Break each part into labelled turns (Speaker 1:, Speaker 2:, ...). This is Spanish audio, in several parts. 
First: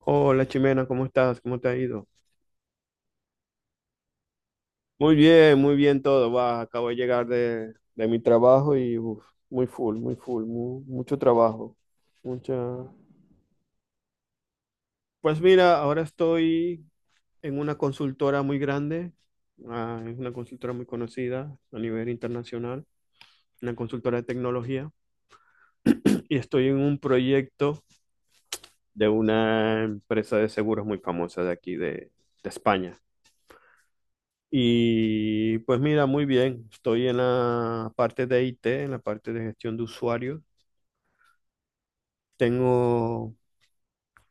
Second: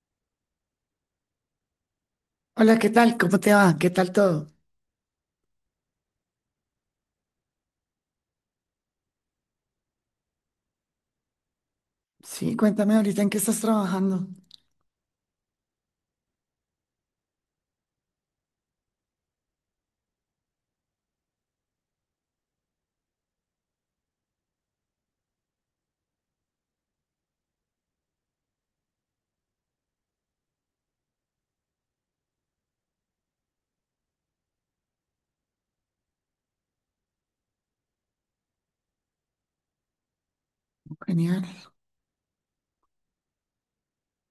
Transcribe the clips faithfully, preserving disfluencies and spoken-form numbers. Speaker 1: Hola Chimena, ¿cómo estás? ¿Cómo te ha ido?
Speaker 2: Hola, ¿qué tal? ¿Cómo te va? ¿Qué tal todo?
Speaker 1: Muy bien, muy bien todo. Va, acabo de llegar de, de mi trabajo y uf, muy full, muy full, mu- mucho trabajo. Mucha.
Speaker 2: Sí, cuéntame ahorita en qué estás trabajando.
Speaker 1: Pues mira, ahora estoy en una consultora muy grande, ah, es una consultora muy conocida a nivel internacional, una consultora de tecnología, y estoy en un proyecto de una empresa de seguros muy famosa de aquí, de, de España. Y pues mira, muy bien, estoy en la parte de I T, en la parte de gestión de usuarios.
Speaker 2: Genial.
Speaker 1: Tengo,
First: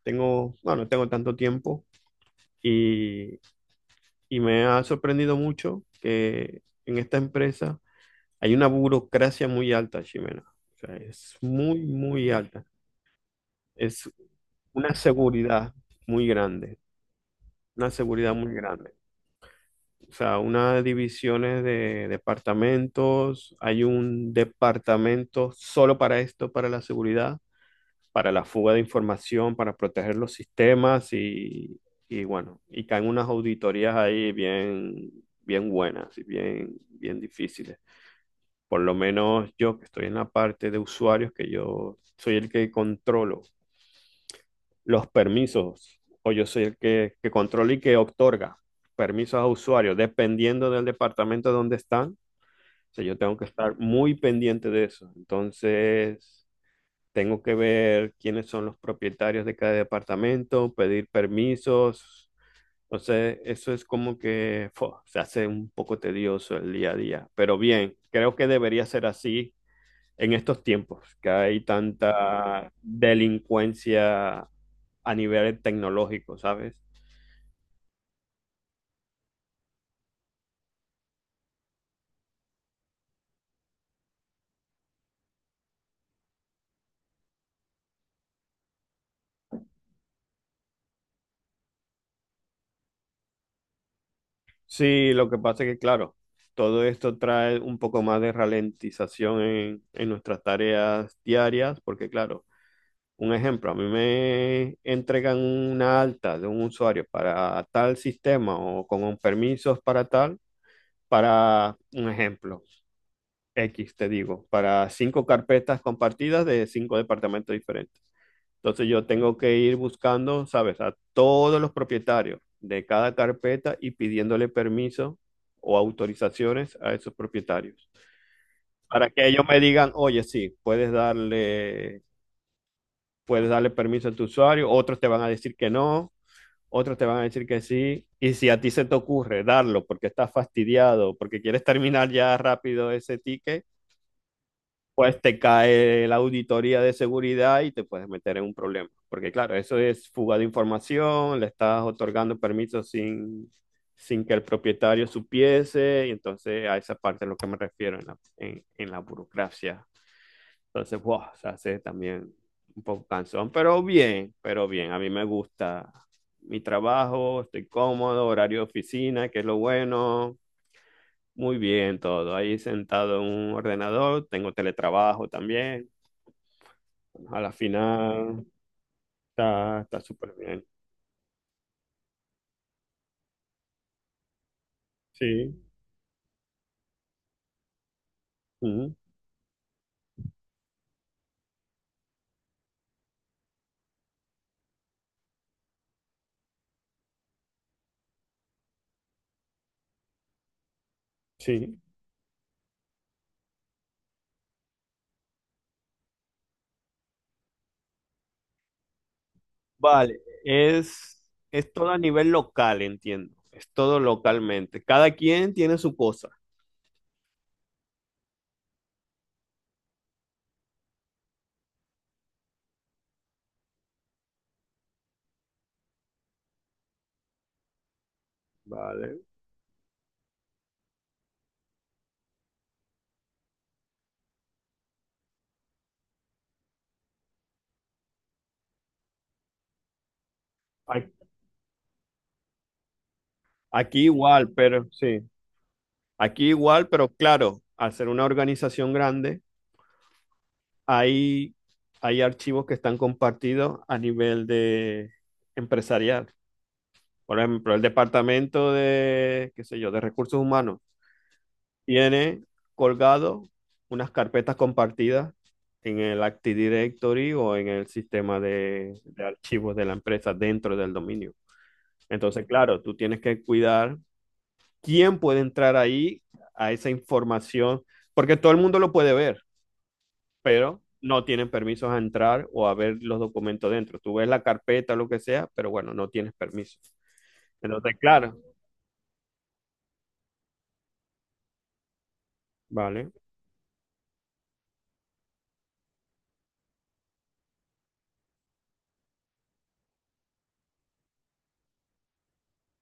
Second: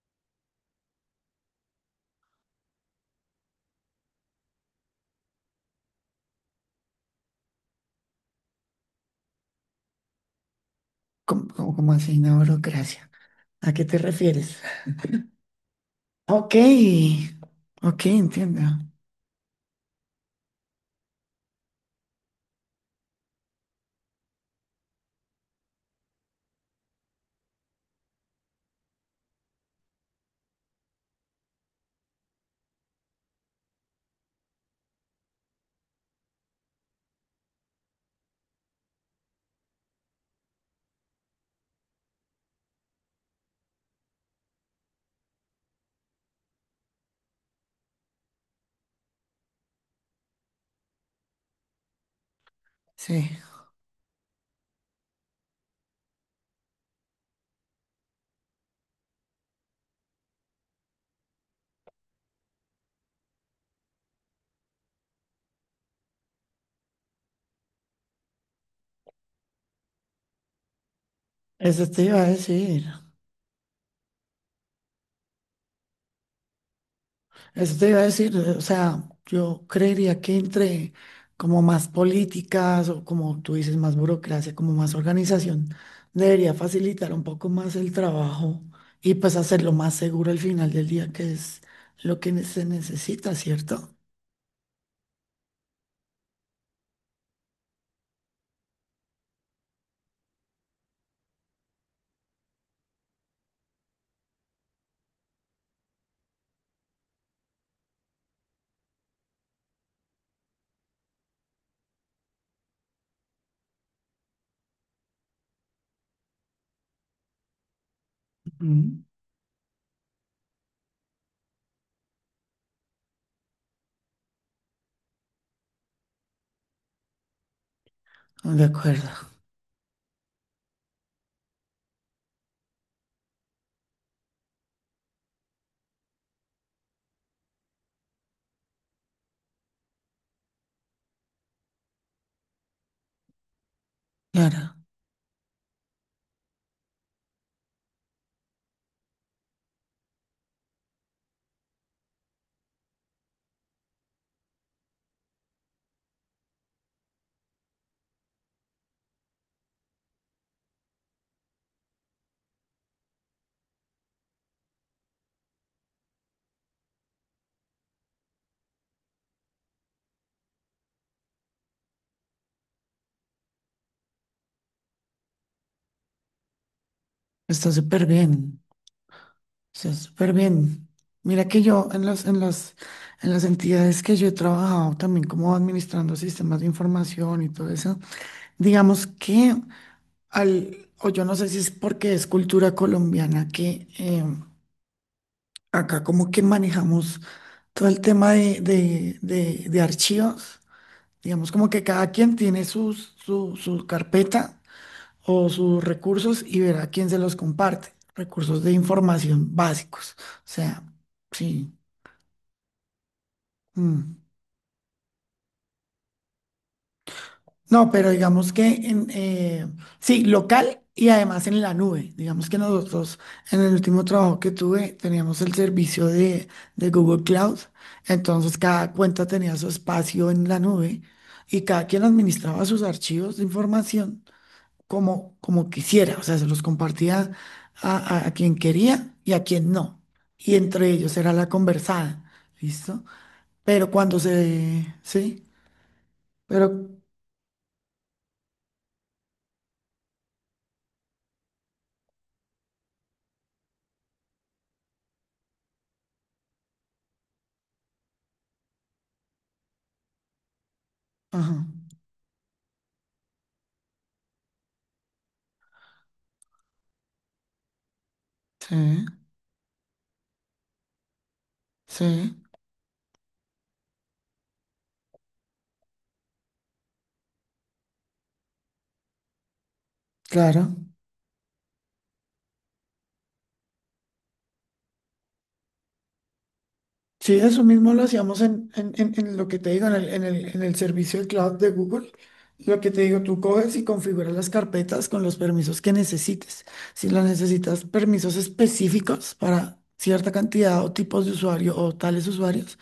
Speaker 1: tengo, bueno, no tengo tanto tiempo y, y me ha sorprendido mucho que en esta empresa hay una burocracia muy alta, Ximena. O sea, es
Speaker 2: ¿Cómo, cómo,
Speaker 1: muy,
Speaker 2: cómo así
Speaker 1: muy
Speaker 2: una
Speaker 1: alta.
Speaker 2: burocracia? ¿A qué te
Speaker 1: Es
Speaker 2: refieres?
Speaker 1: una seguridad muy
Speaker 2: Ok,
Speaker 1: grande, una
Speaker 2: ok,
Speaker 1: seguridad muy
Speaker 2: entiendo.
Speaker 1: grande. O sea, unas divisiones de departamentos, hay un departamento solo para esto, para la seguridad, para la fuga de información, para proteger los sistemas y, y bueno, y caen unas auditorías ahí bien, bien buenas y bien, bien difíciles. Por lo menos yo que estoy en la parte de usuarios, que yo soy el que controlo los permisos o yo soy el que, que controla y que otorga permisos a usuarios, dependiendo del departamento donde están, o sea, yo
Speaker 2: Sí,
Speaker 1: tengo que estar muy pendiente de eso. Entonces, tengo que ver quiénes son los propietarios de cada departamento, pedir permisos. Entonces, eso es como que fo, se hace un poco tedioso el día a día. Pero bien, creo que debería ser así en estos tiempos, que hay
Speaker 2: eso te iba a
Speaker 1: tanta
Speaker 2: decir.
Speaker 1: delincuencia a nivel tecnológico, ¿sabes?
Speaker 2: Eso te iba a decir, o sea, yo creería que entre como más políticas o como tú dices, más burocracia, como más organización, debería facilitar un poco más el trabajo y pues hacerlo más seguro al final del día, que es lo que ne- se necesita, ¿cierto?
Speaker 1: Sí, lo que pasa es que, claro, todo esto trae un poco más de ralentización en, en nuestras tareas diarias, porque, claro, un ejemplo, a mí me entregan una alta de un usuario para tal sistema o con permisos para tal, para un ejemplo. X, te digo, para cinco carpetas compartidas de cinco departamentos diferentes. Entonces yo tengo que ir buscando, ¿sabes?, a todos los propietarios de cada carpeta y pidiéndole permiso o autorizaciones a esos propietarios.
Speaker 2: Ujú. De acuerdo.
Speaker 1: Para que ellos me digan, oye, sí, puedes darle, puedes darle permiso a tu usuario, otros te van a decir que no, otros te van a decir que sí. Y si a ti se te ocurre darlo porque estás fastidiado, porque quieres terminar ya rápido ese ticket,
Speaker 2: Claro,
Speaker 1: pues te cae la auditoría de seguridad y te puedes meter en un problema. Porque claro, eso es fuga de información, le estás otorgando permisos sin, sin que el propietario supiese, y entonces a esa parte es lo que me refiero en la, en, en la burocracia. Entonces, wow, se hace también un poco cansón, pero bien, pero bien, a mí me gusta mi trabajo, estoy cómodo, horario de oficina, que es lo bueno, muy bien, todo. Ahí sentado en un ordenador, tengo teletrabajo también. A la
Speaker 2: está súper bien,
Speaker 1: final está,
Speaker 2: está
Speaker 1: está
Speaker 2: súper
Speaker 1: súper bien.
Speaker 2: bien. Mira que yo en los, en los, en las entidades que yo he trabajado también como
Speaker 1: Sí,
Speaker 2: administrando sistemas de información y todo eso.
Speaker 1: ujú,
Speaker 2: Digamos que al, o yo no sé si es porque es cultura colombiana que eh, acá como que manejamos todo el tema de, de, de- de archivos. Digamos como
Speaker 1: sí.
Speaker 2: que cada quien tiene sus, su, su carpeta o sus recursos y verá quién se los comparte. Recursos de información básicos.
Speaker 1: Vale,
Speaker 2: O sea,
Speaker 1: es, es
Speaker 2: sí.
Speaker 1: todo a nivel local, entiendo. Es todo
Speaker 2: mm.
Speaker 1: localmente. Cada quien tiene su cosa.
Speaker 2: No, pero digamos que en, eh, sí, local y además en la nube. Digamos que nosotros en el último trabajo que tuve teníamos el servicio de, de Google Cloud, entonces cada
Speaker 1: Vale.
Speaker 2: cuenta tenía su espacio en la nube y cada quien administraba sus archivos de información como, como quisiera, o sea, se los compartía a, a a quien quería y a quien no. Y entre
Speaker 1: A-
Speaker 2: ellos era la conversada, ¿listo? Pero
Speaker 1: Aquí
Speaker 2: cuando
Speaker 1: igual, pero
Speaker 2: se,
Speaker 1: sí.
Speaker 2: sí,
Speaker 1: Aquí
Speaker 2: pero,
Speaker 1: igual, pero claro, al ser una organización grande, hay, hay archivos que están compartidos a nivel de empresarial. Por ejemplo, el departamento de, qué sé yo, de recursos humanos
Speaker 2: ajá,
Speaker 1: tiene colgado unas carpetas compartidas en el Active Directory o en el sistema de,
Speaker 2: sí.
Speaker 1: de archivos de la empresa dentro del dominio.
Speaker 2: Sí,
Speaker 1: Entonces, claro, tú tienes que cuidar quién puede entrar ahí a esa información, porque todo el mundo lo puede ver,
Speaker 2: claro.
Speaker 1: pero no tienen permisos a entrar o a ver los documentos dentro. Tú ves la carpeta, lo que sea, pero bueno, no tienes permiso.
Speaker 2: Sí, eso mismo
Speaker 1: Entonces,
Speaker 2: lo
Speaker 1: claro,
Speaker 2: hacíamos en, en, en, en lo que te digo, en el, en el, en el servicio de cloud de Google. Lo que te
Speaker 1: vale.
Speaker 2: digo, tú coges y configuras las carpetas con los permisos que necesites. Si las necesitas permisos específicos para cierta cantidad o tipos de usuario o tales usuarios,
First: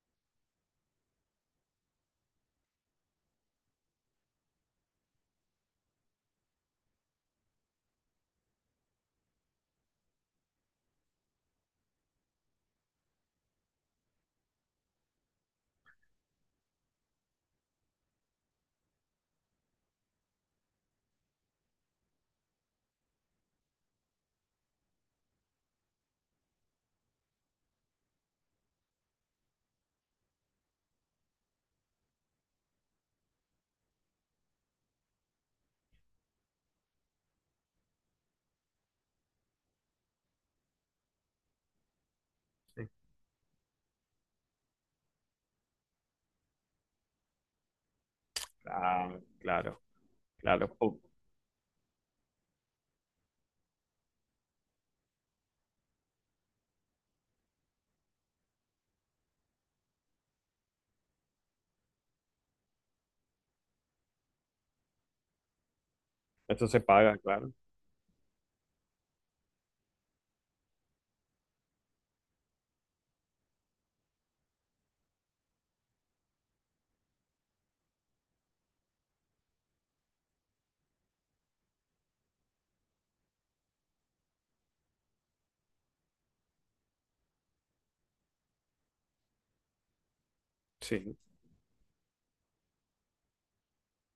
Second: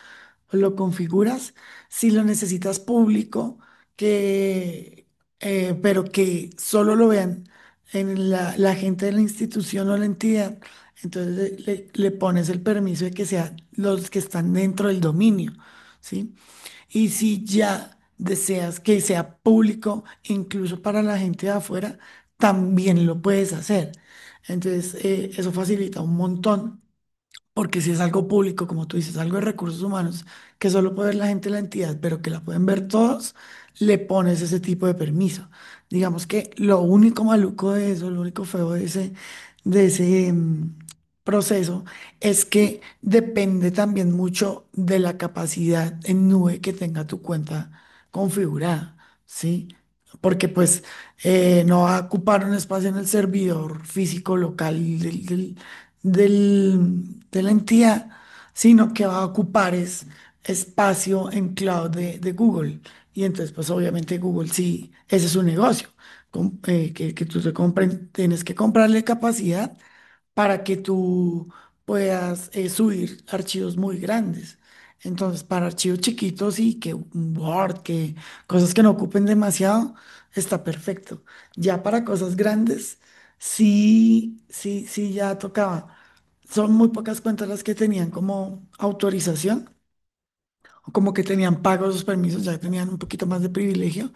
Speaker 2: lo configuras. Si lo necesitas público, que, eh, pero que solo lo vean en la, la gente de la institución o la entidad. Entonces le, le pones el permiso de que sean los que están dentro del dominio, ¿sí? Y si ya deseas que sea público, incluso para la gente de afuera, también lo puedes hacer. Entonces, eh, eso facilita un montón. Porque si es algo público, como tú dices, algo de recursos humanos, que solo puede ver la gente de la entidad, pero que la pueden ver todos, le pones ese tipo de permiso. Digamos que lo único maluco de eso, lo único feo de ese, de ese mm, proceso, es que depende también mucho de la capacidad en nube que tenga tu cuenta configurada,
Speaker 1: Ah,
Speaker 2: ¿sí?
Speaker 1: claro,
Speaker 2: Porque
Speaker 1: claro.
Speaker 2: pues
Speaker 1: Pu-
Speaker 2: eh, no va a ocupar un espacio en el servidor físico local del, del- del- de la entidad, sino que va a ocupar es espacio en cloud de, de Google. Y entonces, pues obviamente Google sí, ese es su negocio, com-
Speaker 1: Eso se
Speaker 2: eh, que,
Speaker 1: paga,
Speaker 2: que tú te
Speaker 1: claro.
Speaker 2: compren, tienes que comprarle capacidad para que tú puedas eh, subir archivos muy grandes. Entonces, para archivos chiquitos y que un Word, que cosas que no ocupen demasiado, está perfecto. Ya para cosas grandes, sí, sí, sí, ya tocaba. Son muy pocas cuentas las que tenían como autorización, o como
Speaker 1: Sí,
Speaker 2: que tenían pagos los permisos, ya tenían un poquito más de privilegio.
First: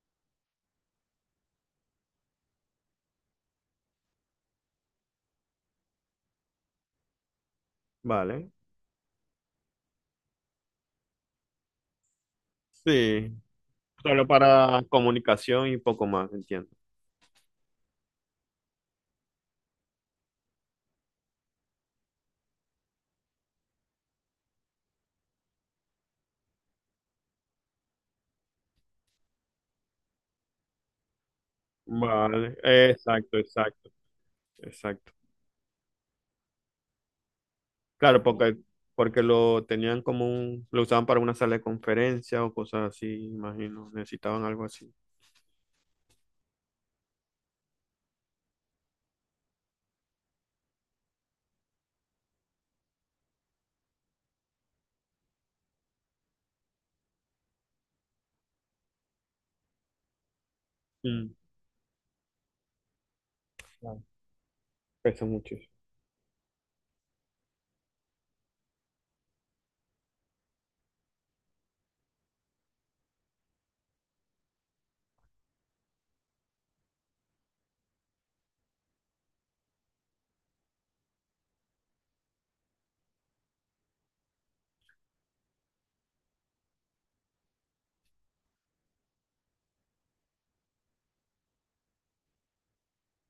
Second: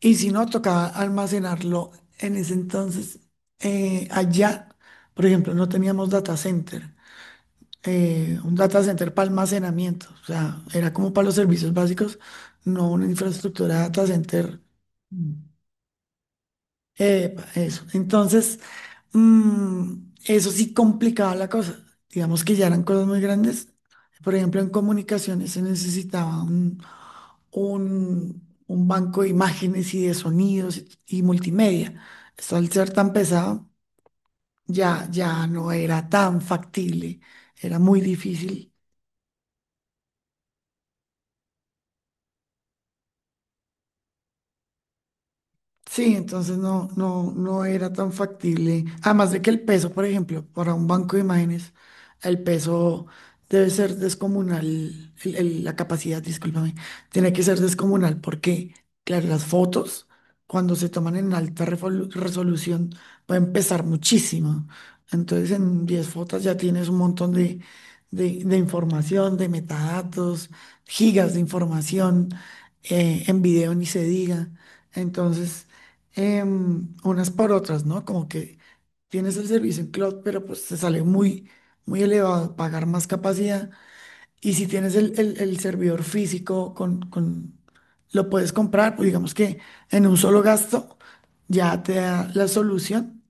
Speaker 2: Y si no, tocaba almacenarlo en ese entonces eh, allá. Por ejemplo, no teníamos data center, eh,
Speaker 1: vale.
Speaker 2: un data center para almacenamiento. O sea, era como para los servicios básicos, no una
Speaker 1: Sí,
Speaker 2: infraestructura data
Speaker 1: solo
Speaker 2: center.
Speaker 1: para comunicación y poco más, entiendo.
Speaker 2: Epa, eso. Entonces, mm, eso sí complicaba la cosa. Digamos que ya eran cosas muy grandes. Por ejemplo, en comunicaciones se necesitaba un, un, un banco de imágenes y de sonidos y, y multimedia. Esto
Speaker 1: Vale,
Speaker 2: al ser tan
Speaker 1: exacto,
Speaker 2: pesado,
Speaker 1: exacto,
Speaker 2: ya,
Speaker 1: exacto.
Speaker 2: ya no era tan factible. Era muy
Speaker 1: Claro, porque,
Speaker 2: difícil.
Speaker 1: porque lo tenían como un, lo usaban para una sala de conferencia o cosas así, imagino, necesitaban algo así.
Speaker 2: Sí, entonces no, no, no era tan factible. Además de que el peso, por ejemplo, para un banco de imágenes, el peso debe ser descomunal, el- el- la capacidad, discúlpame, tiene que ser descomunal porque, claro, las fotos, cuando se toman
Speaker 1: Mm,
Speaker 2: en alta refolu- resolución, pueden pesar
Speaker 1: claro.
Speaker 2: muchísimo.
Speaker 1: Pesa
Speaker 2: Entonces,
Speaker 1: mucho.
Speaker 2: en diez fotos ya tienes un montón de, de, de información, de metadatos, gigas de información, eh, en video ni se diga. Entonces em, unas por otras, ¿no? Como que tienes el servicio en cloud, pero pues te sale muy, muy elevado pagar más capacidad. Y si tienes el, el- el servidor físico con, con, lo puedes comprar, pues digamos que en un solo gasto ya te da la solución,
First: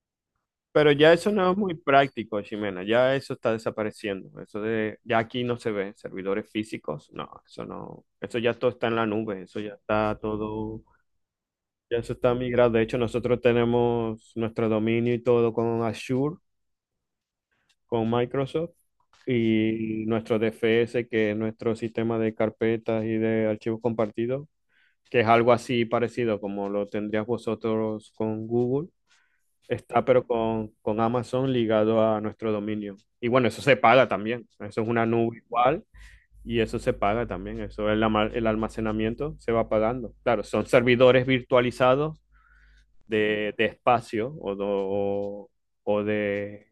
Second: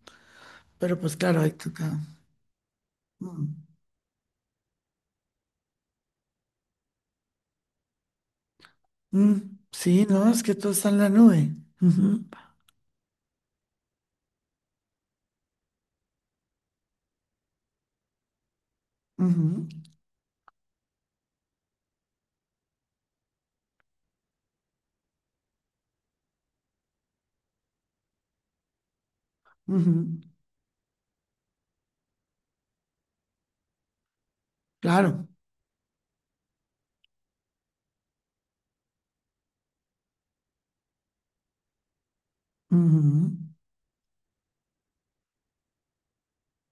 Speaker 1: Pero
Speaker 2: pero
Speaker 1: ya
Speaker 2: pues
Speaker 1: eso
Speaker 2: claro,
Speaker 1: no
Speaker 2: ahí
Speaker 1: es muy
Speaker 2: toca.
Speaker 1: práctico, Ximena. Ya eso está
Speaker 2: Mm,
Speaker 1: desapareciendo. Eso de, ya aquí no se ve servidores físicos. No, eso no. Eso ya todo está en la
Speaker 2: mm,
Speaker 1: nube. Eso ya
Speaker 2: sí,
Speaker 1: está
Speaker 2: no, es que todo
Speaker 1: todo.
Speaker 2: está en la nube.
Speaker 1: Ya eso
Speaker 2: Ujú,
Speaker 1: está migrado. De hecho, nosotros tenemos nuestro dominio y todo con Azure, con Microsoft
Speaker 2: ujú,
Speaker 1: y nuestro D F S, que es nuestro sistema de carpetas y de archivos compartidos, que es algo así parecido como lo tendrías vosotros con Google. Está,
Speaker 2: ujú,
Speaker 1: pero con, con Amazon ligado a nuestro dominio. Y bueno, eso se paga también. Eso es una
Speaker 2: claro,
Speaker 1: nube igual y eso se paga también. Eso el, ama- el almacenamiento se va pagando. Claro, son servidores virtualizados
Speaker 2: ujú,
Speaker 1: de, de espacio o, do- o de.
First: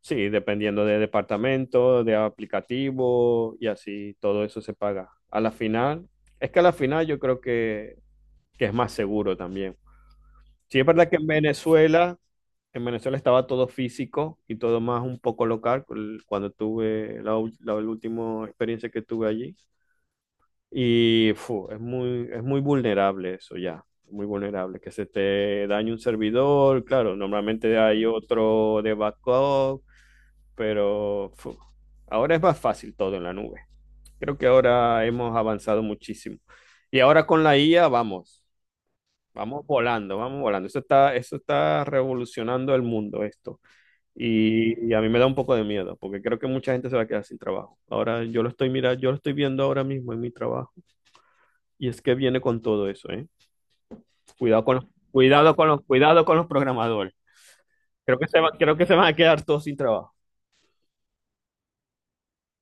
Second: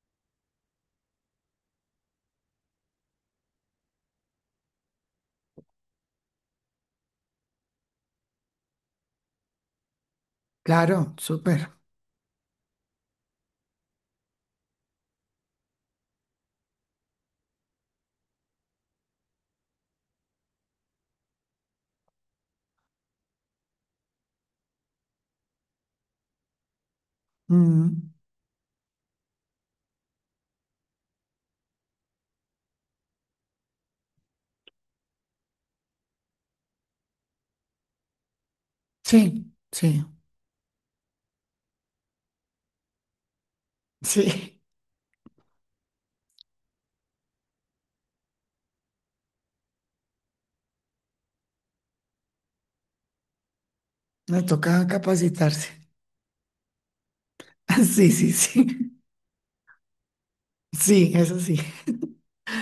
Speaker 1: Sí, dependiendo de departamento, de aplicativo y así, todo eso se paga. A la final, es que a la final yo creo que, que es más seguro también. Sí, es verdad
Speaker 2: claro,
Speaker 1: que en
Speaker 2: súper.
Speaker 1: Venezuela, en Venezuela estaba todo físico y todo más un poco local cu- cuando tuve la, ul- la última experiencia que tuve allí. Y fu, es muy, es muy vulnerable eso ya, muy vulnerable. Que se te dañe un servidor, claro, normalmente hay
Speaker 2: Mm,
Speaker 1: otro de backup, pero fu, ahora es más fácil todo en la nube. Creo que ahora hemos avanzado muchísimo. Y ahora con la I A, vamos.
Speaker 2: sí,
Speaker 1: Vamos
Speaker 2: sí.
Speaker 1: volando, vamos volando. Eso está, eso está revolucionando el mundo, esto.
Speaker 2: Sí,
Speaker 1: Y, y a mí me da un poco de miedo, porque creo que mucha gente se va a quedar sin trabajo. Ahora yo lo estoy mirando, yo lo estoy viendo ahora mismo en mi trabajo. Y es que viene con todo eso, ¿eh?
Speaker 2: me
Speaker 1: Cuidado con los,
Speaker 2: toca
Speaker 1: cuidado
Speaker 2: capacitarse.
Speaker 1: con los, cuidado con los programadores.
Speaker 2: Sí,
Speaker 1: Creo que
Speaker 2: sí,
Speaker 1: se va- creo que
Speaker 2: sí.
Speaker 1: se van a quedar todos sin trabajo.
Speaker 2: Sí, eso sí.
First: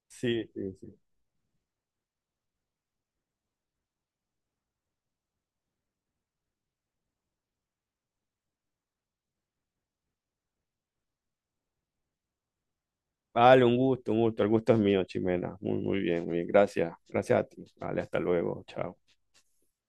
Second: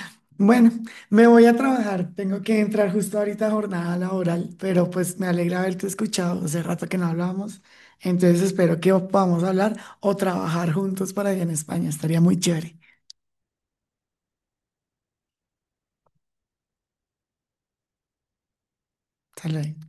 Speaker 1: Sí,
Speaker 2: Bueno,
Speaker 1: sí, sí.
Speaker 2: me voy a trabajar. Tengo que entrar justo ahorita a jornada laboral, pero pues me alegra haberte escuchado. Hace rato que no hablábamos. Entonces espero que podamos hablar o trabajar juntos para allá en España. Estaría muy chévere.
Speaker 1: Vale, un gusto, un gusto. El gusto es mío, Chimena. Muy, muy bien, muy bien. Gracias. Gracias a ti. Vale, hasta luego. Chao.
Speaker 2: Hasta luego.